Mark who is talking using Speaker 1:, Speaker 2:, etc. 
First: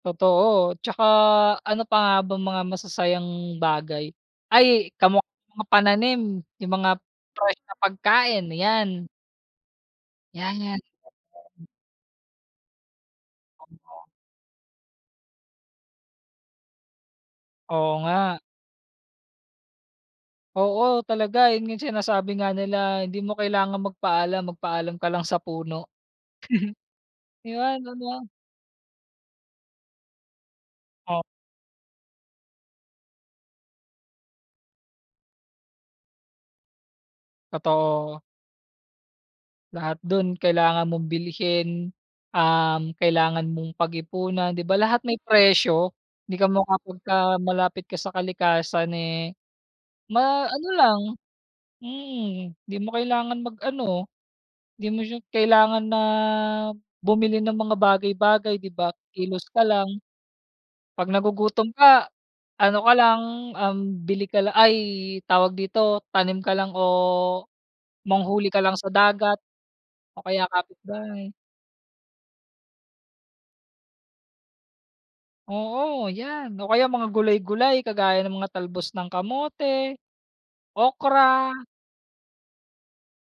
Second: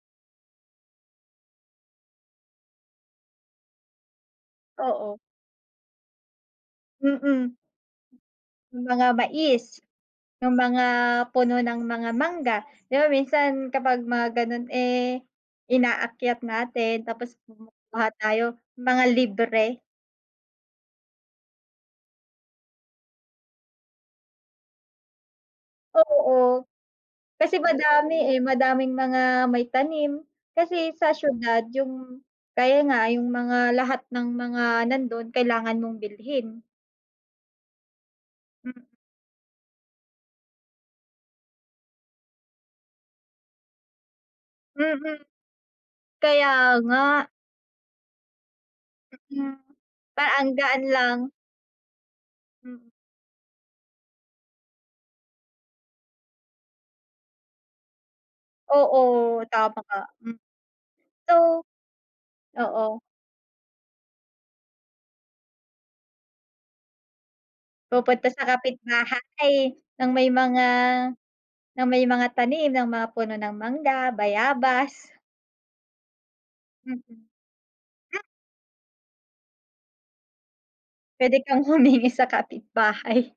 Speaker 1: Totoo, 'tsaka ano pa nga ba mga masasayang bagay, ay
Speaker 2: Oo.
Speaker 1: kamukha mga pananim yung mga
Speaker 2: Mm.
Speaker 1: fresh na pagkain,
Speaker 2: Yung
Speaker 1: yan.
Speaker 2: mga mais,
Speaker 1: Yan,
Speaker 2: yung mga
Speaker 1: [unintelligible]
Speaker 2: puno
Speaker 1: pagkain.
Speaker 2: ng mga mangga, di ba minsan kapag
Speaker 1: [unintelligible]
Speaker 2: mga ganun eh, inaakyat natin tapos
Speaker 1: Oo
Speaker 2: kumukuha
Speaker 1: nga.
Speaker 2: tayo mga libre.
Speaker 1: Oo, talaga yun yung sinasabi nga nila, hindi mo kailangang magpaalam, magpaalam ka lang sa puno.
Speaker 2: Oo.
Speaker 1: Di
Speaker 2: Kasi
Speaker 1: ba no'n 'no?
Speaker 2: madami eh, madaming mga may tanim, kasi sa
Speaker 1: O
Speaker 2: siyudad yung, kaya nga yung mga lahat ng mga nandun kailangan mong bilhin.
Speaker 1: Totoo. Lahat dun kailangan mong bilhin, um, kailangan mong pag-ipunan di ba lahat may
Speaker 2: Mhm.
Speaker 1: presyo? Hindi ka
Speaker 2: Kaya nga.
Speaker 1: makapunta malapit ka sa kalikasan eh,
Speaker 2: Mm, parang
Speaker 1: ma
Speaker 2: ang
Speaker 1: ano
Speaker 2: gaan
Speaker 1: lang
Speaker 2: lang.
Speaker 1: mm di mo kailangan mag-ano, di mo siya kailangan na bumili ng mga bagay-bagay di ba,
Speaker 2: Oo
Speaker 1: kilos ka
Speaker 2: tama
Speaker 1: lang,
Speaker 2: ka, mm.
Speaker 1: 'pag
Speaker 2: So
Speaker 1: nagugutom ka, ano
Speaker 2: oo.
Speaker 1: ka lang, um, bili ka lang ay tawag dito, tanim ka lang o
Speaker 2: Pupunta sa
Speaker 1: manghuli ka lang sa dagat,
Speaker 2: kapitbahay ng
Speaker 1: o
Speaker 2: may
Speaker 1: kaya
Speaker 2: mga,
Speaker 1: kapitbahay.
Speaker 2: na may mga tanim ng mga puno ng mangga, bayabas.
Speaker 1: Oo yan, o kaya mga
Speaker 2: Mm.
Speaker 1: gulay-gulay kagaya ng mga talbos ng kamote,
Speaker 2: Pwede
Speaker 1: okra.
Speaker 2: kang humingi sa kapitbahay.